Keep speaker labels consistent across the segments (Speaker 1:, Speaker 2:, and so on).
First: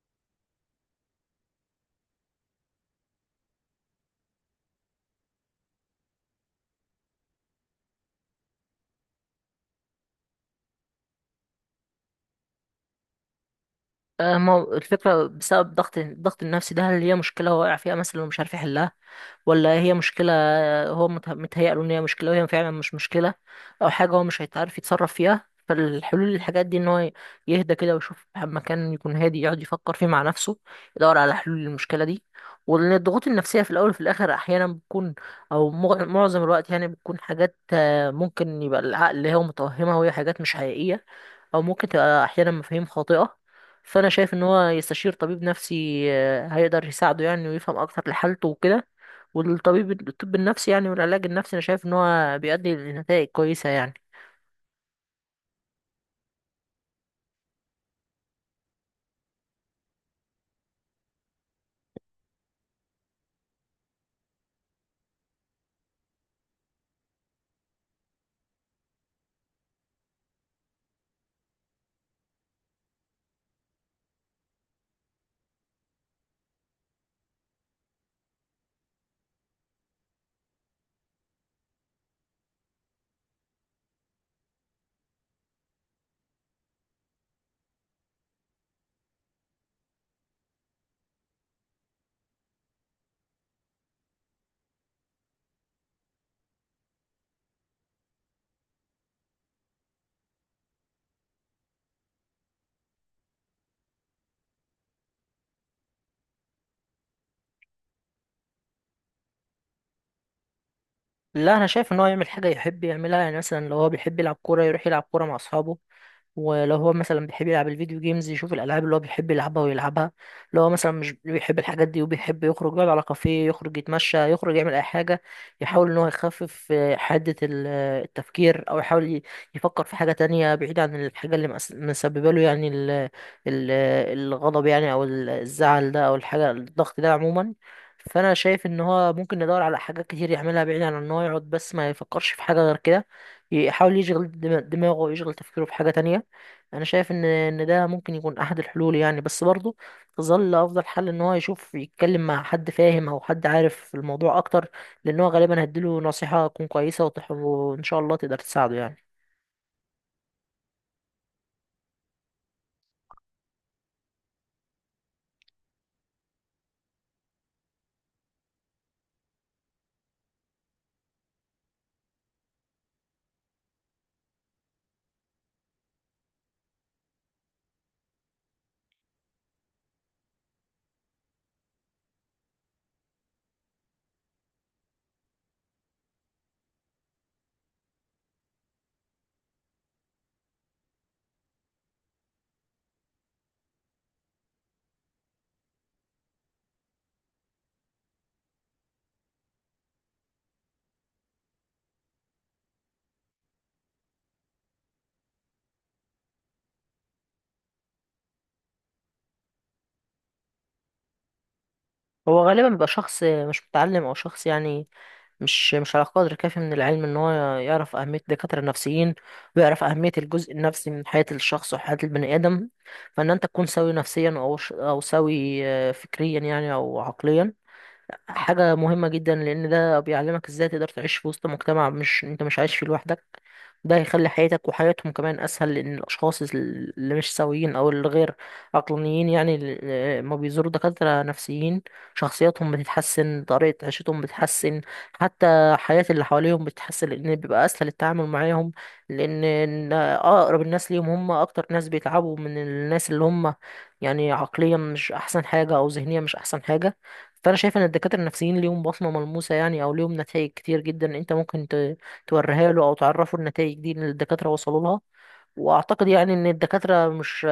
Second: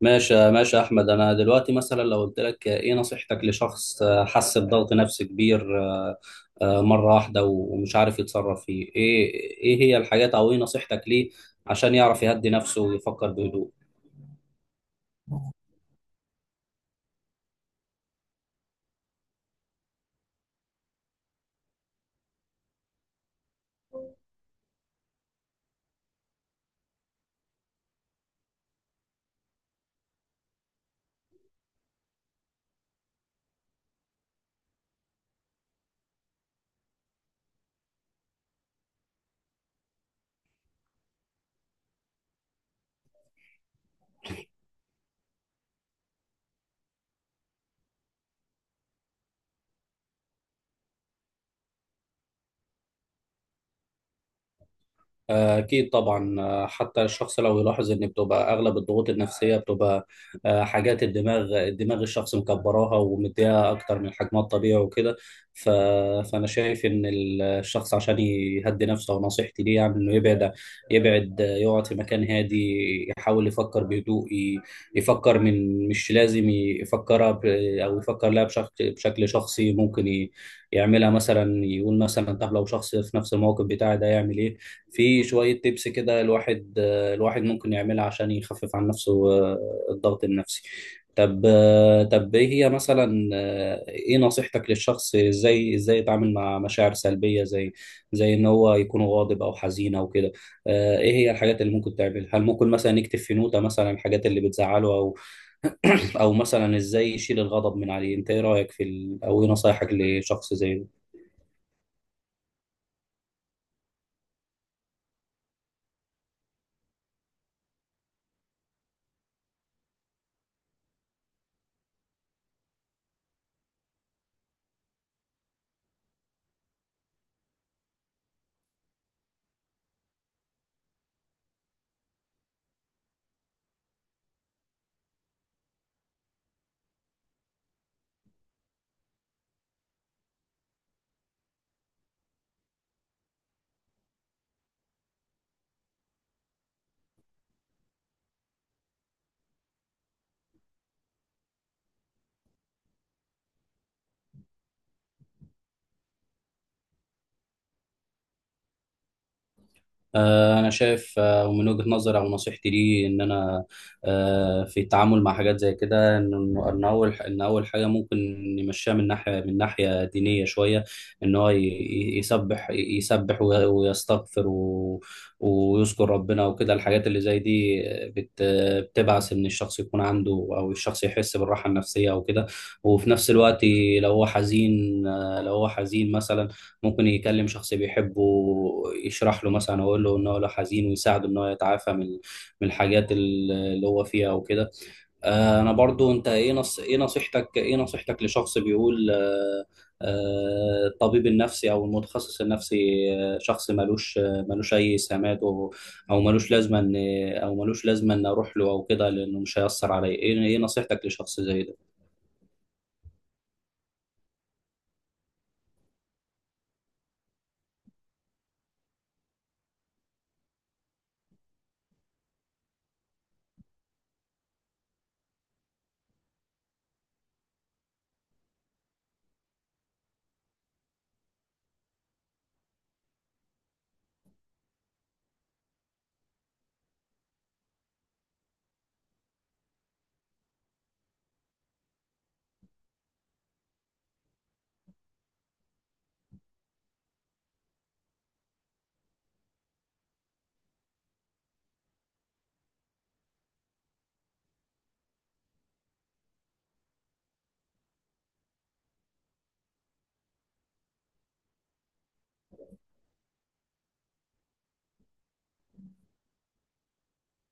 Speaker 1: ماشي ماشي يا احمد، انا دلوقتي مثلا لو قلت لك ايه نصيحتك لشخص حس بضغط نفسي كبير، مره واحده ومش عارف يتصرف فيه ايه؟ ايه هي الحاجات او ايه نصيحتك ليه عشان يعرف يهدي نفسه ويفكر بهدوء؟
Speaker 2: ما هو الفكرة بسبب الضغط النفسي ده، هل هي مشكلة هو واقع فيها مثلا ومش عارف يحلها، ولا هي مشكلة هو متهيأ له إن هي مشكلة وهي فعلا مش مشكلة، أو حاجة هو مش هيتعرف يتصرف فيها. فالحلول للحاجات دي إن هو يهدى كده ويشوف مكان يكون هادي يقعد يفكر فيه مع نفسه، يدور على حلول للمشكلة دي. وإن الضغوط النفسية في الأول وفي الآخر أحيانا بتكون، أو معظم الوقت يعني بتكون حاجات ممكن يبقى العقل هو متوهمها وهي حاجات مش حقيقية، او ممكن تبقى احيانا مفاهيم خاطئة. فانا شايف ان هو يستشير طبيب نفسي، هيقدر يساعده يعني ويفهم اكتر لحالته وكده. الطب النفسي يعني والعلاج النفسي انا شايف ان هو بيؤدي لنتائج كويسة يعني.
Speaker 1: أكيد طبعا. حتى الشخص لو يلاحظ إن بتبقى أغلب الضغوط النفسية بتبقى حاجات الدماغ الشخص مكبراها ومديها أكتر من حجمها الطبيعي وكده. ف... فأنا شايف إن الشخص عشان يهدي نفسه، ونصيحتي ليه يعني إنه يبعد، يقعد في مكان هادي، يحاول يفكر بهدوء، يفكر من مش لازم يفكرها، أو يفكر لها بشكل شخصي ممكن يعملها. مثلا يقول مثلا طب لو شخص في نفس الموقف بتاعي ده يعمل إيه؟ في شوية تيبس كده الواحد ممكن يعملها عشان يخفف عن نفسه الضغط النفسي. طب طب ايه هي مثلا، ايه نصيحتك للشخص ازاي يتعامل مع مشاعر سلبية زي ان هو يكون غاضب او حزين او كده؟ ايه هي الحاجات اللي ممكن تعملها؟ هل ممكن مثلا يكتب في نوتة مثلا الحاجات اللي بتزعله، او او مثلا ازاي يشيل الغضب من عليه؟ انت ايه رأيك في او ايه نصايحك لشخص زي ده؟
Speaker 2: لا انا شايف ان هو يعمل حاجة يحب يعملها، يعني مثلا لو هو بيحب يلعب كورة يروح يلعب كورة مع اصحابه، ولو هو مثلا بيحب يلعب الفيديو جيمز يشوف الالعاب اللي هو بيحب يلعبها ويلعبها. لو هو مثلا مش بيحب الحاجات دي وبيحب يخرج يقعد على كافيه، يخرج يتمشى، يخرج يعمل اي حاجه، يحاول ان هو يخفف حده التفكير، او يحاول يفكر في حاجه تانية بعيد عن الحاجه اللي مسببه له، يعني ال ال آه، الغضب يعني او الزعل ده او الضغط ده عموما. فانا شايف ان هو ممكن يدور على حاجات كتير يعملها بعيد عن ان هو يقعد بس ما يفكرش في حاجه غير كده، يحاول يشغل دماغه ويشغل تفكيره في حاجه تانية. انا شايف ان ده ممكن يكون احد الحلول يعني، بس برضه تظل افضل حل ان هو يشوف يتكلم مع حد فاهم او حد عارف في الموضوع اكتر، لان هو غالبا هيديله نصيحة تكون كويسة وان شاء الله تقدر تساعده يعني.
Speaker 1: أنا شايف، ومن وجهة نظري أو نصيحتي لي إن أنا، في التعامل مع حاجات زي كده، إن أول حاجة ممكن نمشيها من ناحية دينية شوية. إن هو يسبح ويستغفر ويذكر ربنا وكده. الحاجات اللي زي دي بت- بتبعث إن الشخص يكون عنده، أو الشخص يحس بالراحة النفسية وكده. وفي نفس الوقت لو هو حزين، لو هو حزين مثلا، ممكن يكلم شخص بيحبه يشرح له مثلا، ويقول له ان هو لو حزين، ويساعده ان هو يتعافى من الحاجات اللي هو فيها وكده. انا برضو انت ايه نصيحتك لشخص بيقول، الطبيب النفسي او المتخصص النفسي، شخص ملوش اي سمات، او او ملوش لازمه ان ملوش لازمه ان اروح له او كده، لانه مش هيأثر عليا، ايه نصيحتك لشخص زي ده؟
Speaker 2: هو غالبا بيبقى شخص مش متعلم او شخص يعني مش على قدر كافي من العلم ان هو يعرف اهمية الدكاترة النفسيين، ويعرف اهمية الجزء النفسي من حياة الشخص وحياة البني ادم. فان انت تكون سوي نفسيا او او سوي فكريا يعني او عقليا حاجة مهمة جدا، لأن ده بيعلمك ازاي تقدر تعيش في وسط مجتمع مش انت مش عايش فيه لوحدك. ده هيخلي حياتك وحياتهم كمان أسهل، لأن الأشخاص اللي مش سويين أو اللي غير عقلانيين، يعني اللي ما بيزوروا دكاترة نفسيين، شخصياتهم بتتحسن، طريقة عيشتهم بتتحسن، حتى حياة اللي حواليهم بتتحسن، لأن بيبقى أسهل التعامل معاهم. لأن إن أقرب الناس ليهم هم أكتر ناس بيتعبوا من الناس اللي هم يعني عقليا مش أحسن حاجة أو ذهنيا مش أحسن حاجة. فانا شايف ان الدكاتره النفسيين ليهم بصمه ملموسه يعني، او ليهم نتائج كتير جدا انت ممكن توريها له او تعرفه النتائج دي اللي الدكاتره وصلوا لها. واعتقد يعني ان الدكاترة مش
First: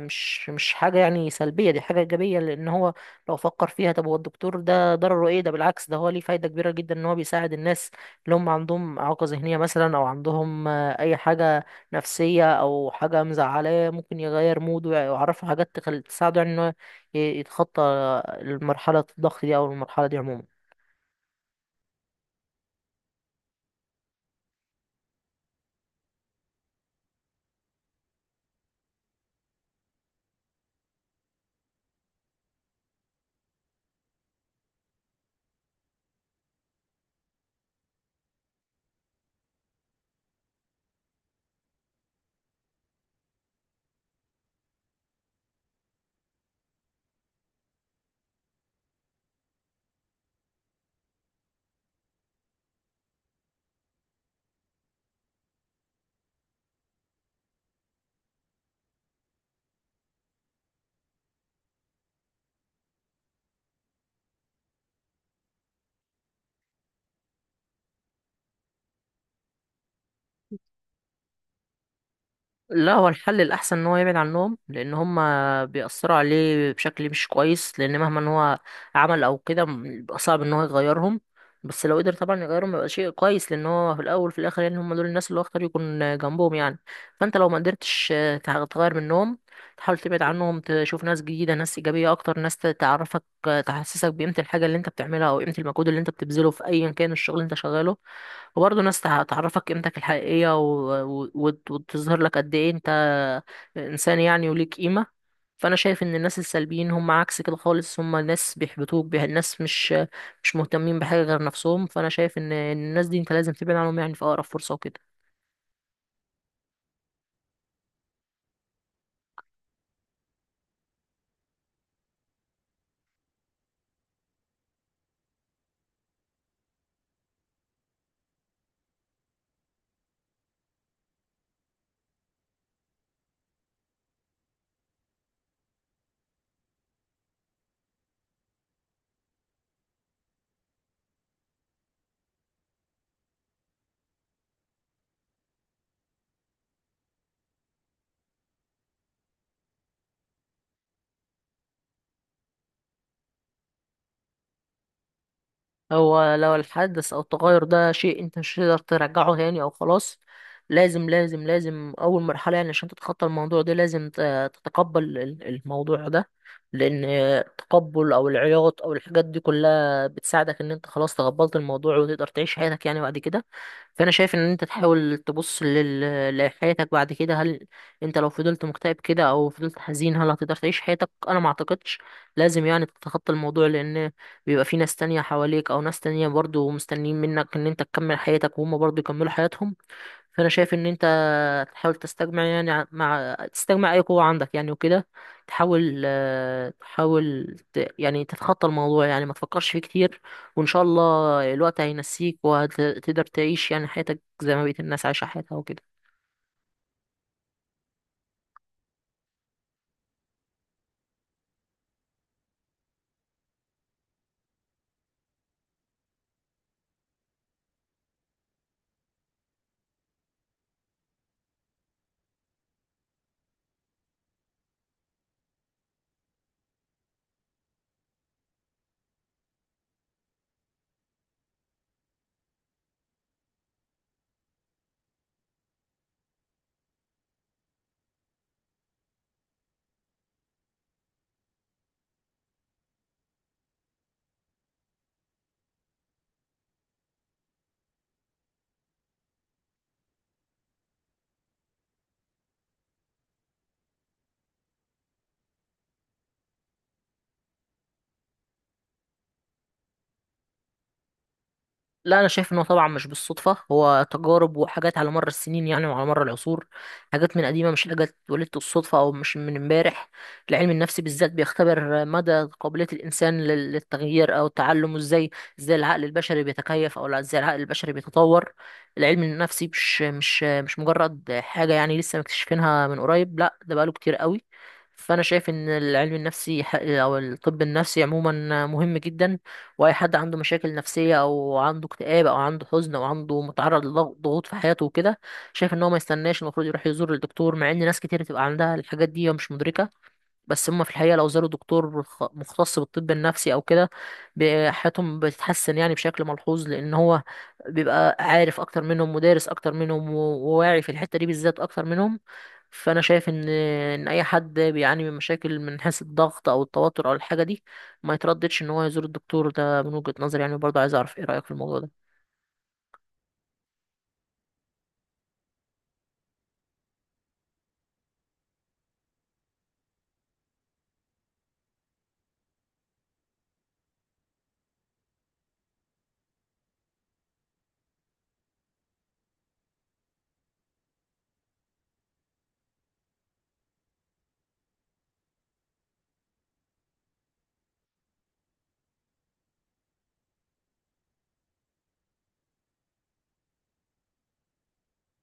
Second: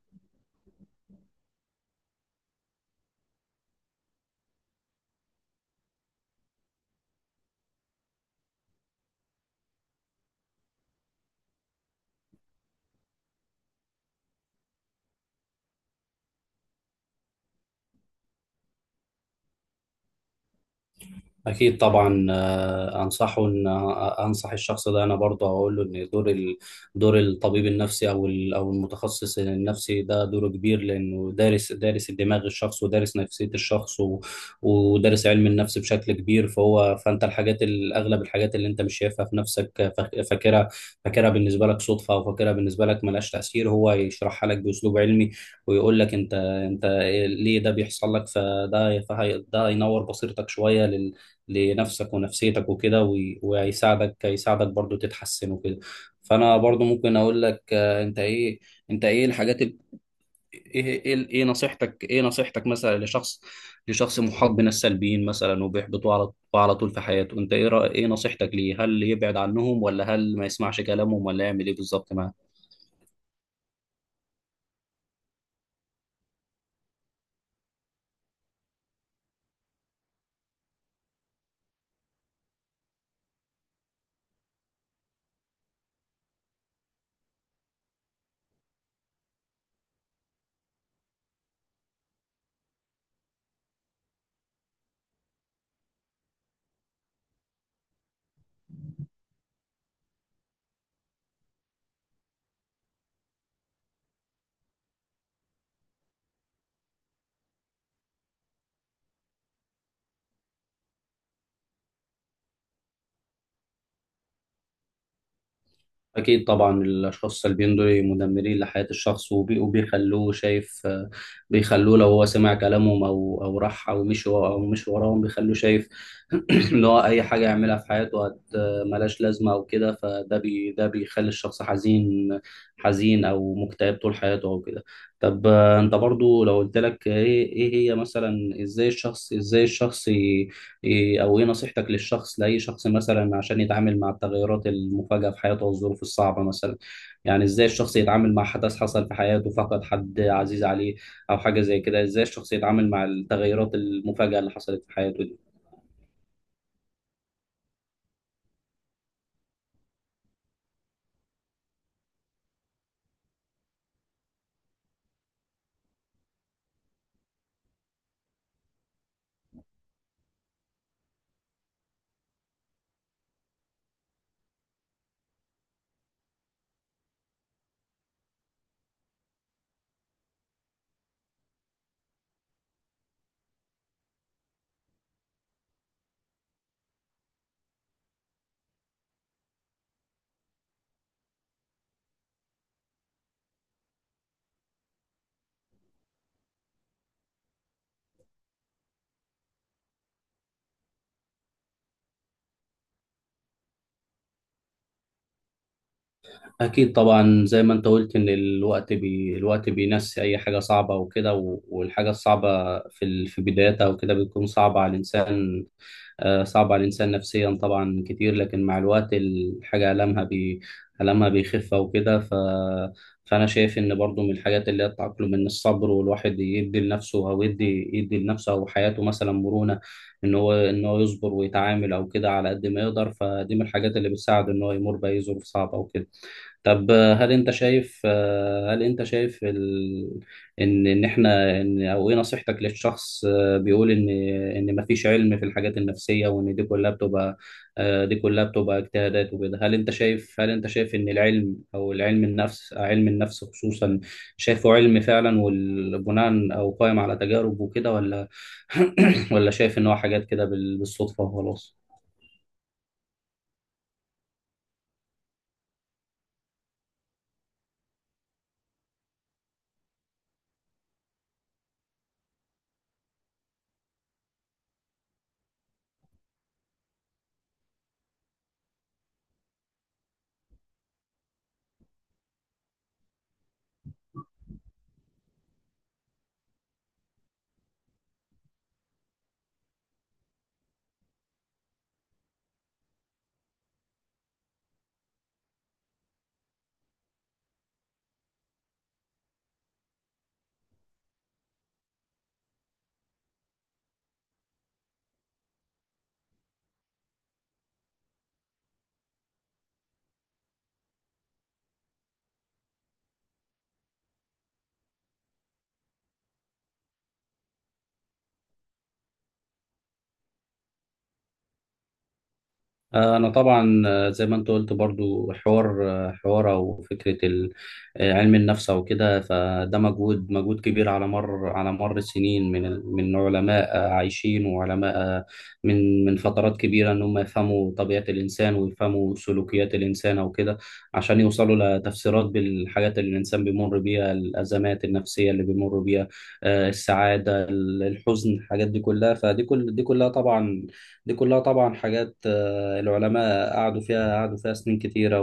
Speaker 2: مش مش حاجة يعني سلبية، دي حاجة ايجابية، لان هو لو فكر فيها، طب هو الدكتور ده ضرره ايه؟ ده بالعكس، ده هو ليه فايدة كبيرة جدا، ان هو بيساعد الناس اللي هم عندهم اعاقة ذهنية مثلا او عندهم اي حاجة نفسية او حاجة مزعلاه، ممكن يغير موده ويعرفه حاجات تساعده يعني ان هو يتخطى المرحلة الضغط دي او المرحلة دي عموما.
Speaker 1: أكيد طبعا. أنصحه إن آه، أنصح الشخص ده. أنا برضه أقول له إن دور الطبيب النفسي أو المتخصص النفسي، ده دوره كبير لأنه دارس الدماغ الشخص، ودارس نفسية الشخص، ودارس علم النفس بشكل كبير. فأنت الحاجات، أغلب الحاجات اللي أنت مش شايفها في نفسك، فاكرها بالنسبة لك صدفة، أو فاكرها بالنسبة لك ملهاش تأثير، هو يشرحها لك بأسلوب علمي، ويقول لك أنت، ليه ده بيحصل لك. فده ده هي- ده ينور بصيرتك شوية لنفسك ونفسيتك وكده، وهيساعدك برضو تتحسن وكده. فانا برضو ممكن اقول لك، انت ايه الحاجات ايه نصيحتك مثلا لشخص، محاط من السلبيين مثلا، وبيحبطوا على طول في حياته. انت ايه نصيحتك ليه؟ هل يبعد عنهم، ولا هل ما يسمعش كلامهم، ولا يعمل ايه بالظبط معاه؟
Speaker 2: لا، هو الحل الأحسن إن هو يبعد عنهم، لأن هما بيأثروا عليه بشكل مش كويس، لأن مهما إن هو عمل أو كده بيبقى صعب إن هو يغيرهم. بس لو قدر طبعا يغيرهم يبقى شيء كويس، لأن هو في الأول وفي الآخر يعني هما دول الناس اللي هو اختار يكون جنبهم يعني. فأنت لو ما قدرتش تغير منهم، تحاول تبعد عنهم، تشوف ناس جديدة، ناس إيجابية أكتر، ناس تعرفك، تحسسك بقيمة الحاجة اللي أنت بتعملها أو قيمة المجهود اللي أنت بتبذله في أيا كان الشغل اللي أنت شغاله. وبرضه ناس تعرفك قيمتك الحقيقية وتظهر لك قد ايه انت انسان يعني وليك قيمة. فانا شايف ان الناس السلبيين هم عكس كده خالص، هم ناس بيحبطوك بيها، الناس مش مهتمين بحاجة غير نفسهم. فانا شايف ان الناس دي انت لازم تبعد عنهم يعني في اقرب فرصة وكده.
Speaker 1: أكيد طبعا. الأشخاص السلبيين دول مدمرين لحياة الشخص، وبيخلوه شايف بيخلوه لو هو سمع كلامهم، أو راح، أو مشي وراهم، بيخلوه شايف، إن هو أي حاجة يعملها في حياته ملهاش لازمة أو كده. فده بي ده بيخلي الشخص حزين أو مكتئب طول حياته أو كده. طب، أنت برضو لو قلت لك إيه، هي مثلا، إزاي الشخص إيه او ايه نصيحتك للشخص، لاي شخص مثلا عشان يتعامل مع التغيرات المفاجئه في حياته والظروف الصعبه مثلا؟ يعني ازاي الشخص يتعامل مع حدث حصل في حياته، فقد حد عزيز عليه او حاجه زي كده؟ ازاي الشخص يتعامل مع التغيرات المفاجئه اللي حصلت في حياته دي؟
Speaker 2: هو لو الحدث او التغير ده شيء انت مش هتقدر ترجعه تاني او خلاص، لازم لازم لازم اول مرحله يعني عشان تتخطى الموضوع ده، لازم تتقبل الموضوع ده، لان التقبل او العياط او الحاجات دي كلها بتساعدك ان انت خلاص تقبلت الموضوع وتقدر تعيش حياتك يعني بعد كده. فانا شايف ان انت تحاول تبص لحياتك بعد كده، هل انت لو فضلت مكتئب كده او فضلت حزين هل هتقدر تعيش حياتك؟ انا ما اعتقدش. لازم يعني تتخطى الموضوع، لان بيبقى في ناس تانية حواليك او ناس تانية برضو مستنيين منك ان انت تكمل حياتك وهم برضو يكملوا حياتهم. فانا شايف ان انت تحاول تستجمع يعني مع تستجمع اي قوة عندك يعني وكده، تحاول يعني تتخطى الموضوع، يعني ما تفكرش فيه كتير، وان شاء الله الوقت هينسيك وهتقدر تعيش يعني حياتك زي ما بقية الناس عايشة حياتها وكده.
Speaker 1: أكيد طبعا. زي ما أنت قلت، إن الوقت بينسي أي حاجة صعبة وكده، والحاجة الصعبة في في بدايتها وكده بتكون صعبة على الإنسان نفسيا طبعا كتير. لكن مع الوقت الحاجة ألمها بيخف وكده. فأنا شايف إن برضو من الحاجات اللي هي التأقلم، إن الصبر، والواحد يدي لنفسه، أو يدي لنفسه أو حياته مثلا مرونة. إن هو يصبر ويتعامل أو كده على قد ما يقدر، فدي من الحاجات اللي بتساعده إن هو يمر بأي ظروف صعبة وكده. طب، هل انت شايف ان ان احنا ان او ايه نصيحتك للشخص بيقول ان مفيش علم في الحاجات النفسية، وان دي كلها بتبقى اجتهادات وكده؟ هل انت شايف ان العلم او العلم النفس علم النفس خصوصا، شايفه علم فعلا والبناء او قائم على تجارب وكده، ولا ولا شايف ان هو حاجات كده بالصدفة وخلاص؟
Speaker 2: لا انا شايف انه طبعا مش بالصدفه، هو تجارب وحاجات على مر السنين يعني وعلى مر العصور، حاجات من قديمه، مش حاجات ولدت الصدفه او مش من امبارح. العلم النفسي بالذات بيختبر مدى قابليه الانسان للتغيير او التعلم، وازاي ازاي العقل البشري بيتكيف، او لا، ازاي العقل البشري بيتطور. العلم النفسي مش مجرد حاجه يعني لسه مكتشفينها من قريب، لا، ده بقاله كتير قوي. فانا شايف ان العلم النفسي او الطب النفسي عموما مهم جدا، واي حد عنده مشاكل نفسيه او عنده اكتئاب او عنده حزن او عنده متعرض لضغوط في حياته وكده، شايف ان هو ما يستناش، المفروض يروح يزور الدكتور. مع ان ناس كتير تبقى عندها الحاجات دي ومش مدركه، بس هم في الحقيقة لو زاروا دكتور مختص بالطب النفسي أو كده، حياتهم بتتحسن يعني بشكل ملحوظ، لأن هو بيبقى عارف أكتر منهم ودارس أكتر منهم وواعي في الحتة دي بالذات أكتر منهم. فأنا شايف إن أي حد بيعاني من مشاكل من حيث الضغط أو التوتر أو الحاجة دي ما يترددش إن هو يزور الدكتور ده، من وجهة نظري يعني. برضه عايز أعرف إيه رأيك في الموضوع ده.
Speaker 1: أنا طبعا، زي ما أنت قلت برضو، حوار، حوار أو فكرة علم النفس أو كده، فده مجهود كبير على مر السنين، من علماء عايشين، وعلماء، من فترات كبيرة، إن هم يفهموا طبيعة الإنسان، ويفهموا سلوكيات الإنسان أو كده، عشان يوصلوا لتفسيرات بالحاجات اللي الإنسان بيمر بيها، الأزمات النفسية اللي بيمر بيها، السعادة، الحزن، الحاجات دي كلها. فدي كل دي كلها طبعا دي كلها طبعا حاجات، العلماء قعدوا فيها سنين كتيرة،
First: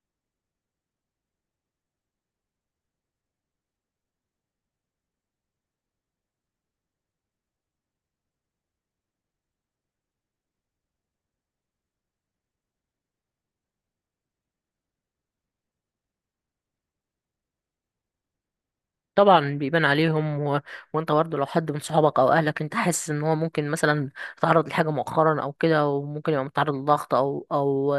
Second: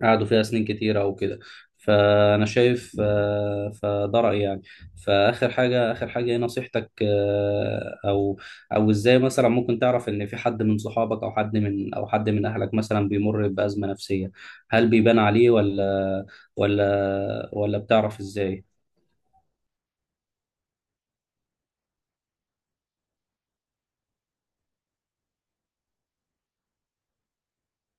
Speaker 1: وقعدوا فيها سنين كتيرة وكده. فأنا شايف، فده رأيي يعني. فآخر حاجة إيه نصيحتك، أو إزاي مثلا ممكن تعرف إن في حد من صحابك، أو حد من أهلك مثلا بيمر بأزمة نفسية؟ هل بيبان عليه، ولا بتعرف إزاي؟
Speaker 2: طبعا بيبان عليهم وانت برضه لو حد من صحابك او اهلك انت حاسس ان هو ممكن مثلا تعرض لحاجه مؤخرا او كده وممكن يبقى متعرض لضغط او او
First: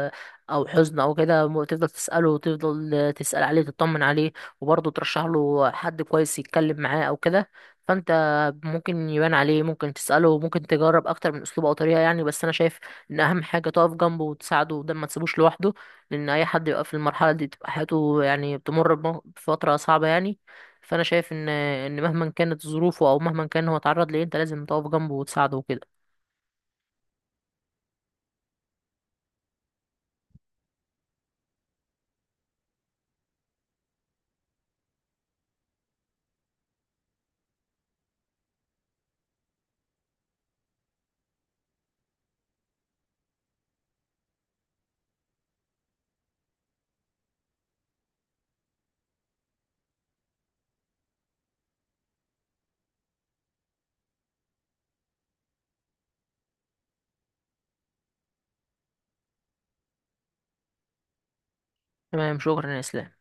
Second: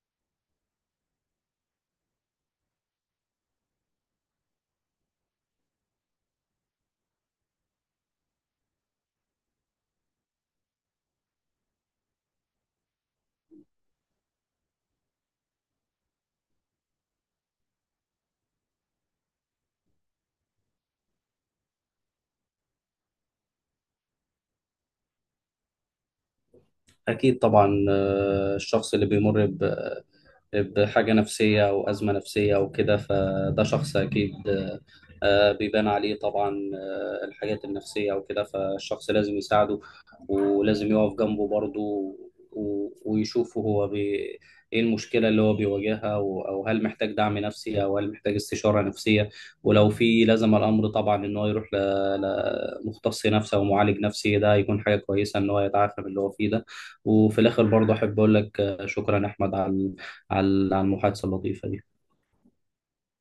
Speaker 2: او حزن او كده، تفضل تساله وتفضل تسال عليه، تطمن عليه، وبرضه ترشح له حد كويس يتكلم معاه او كده. فانت ممكن يبان عليه، ممكن تساله، ممكن تجرب اكتر من اسلوب او طريقه، يعني بس انا شايف ان اهم حاجه تقف جنبه وتساعده، وده ما تسيبوش لوحده، لان اي حد يبقى في المرحله دي بتبقى حياته يعني بتمر بفتره صعبه يعني. فانا شايف ان مهما كانت ظروفه او مهما كان هو اتعرض لايه، انت لازم تقف جنبه وتساعده وكده.
Speaker 1: أكيد طبعا. الشخص اللي بيمر بحاجة نفسية أو أزمة نفسية أو كده، فده شخص أكيد بيبان عليه طبعا الحاجات النفسية وكده، فالشخص لازم يساعده، ولازم يقف جنبه برضه، ويشوفه هو ايه المشكلة اللي هو بيواجهها، او هل محتاج دعم نفسي، او هل محتاج استشارة نفسية، ولو في لزم الامر طبعا ان هو يروح لمختص نفسي او معالج نفسي، ده هيكون حاجة كويسة ان هو يتعافى من اللي هو فيه ده. وفي الاخر برضه احب اقول لك، شكرا احمد على، المحادثة اللطيفة دي.
Speaker 2: تمام، شكرا يا اسلام.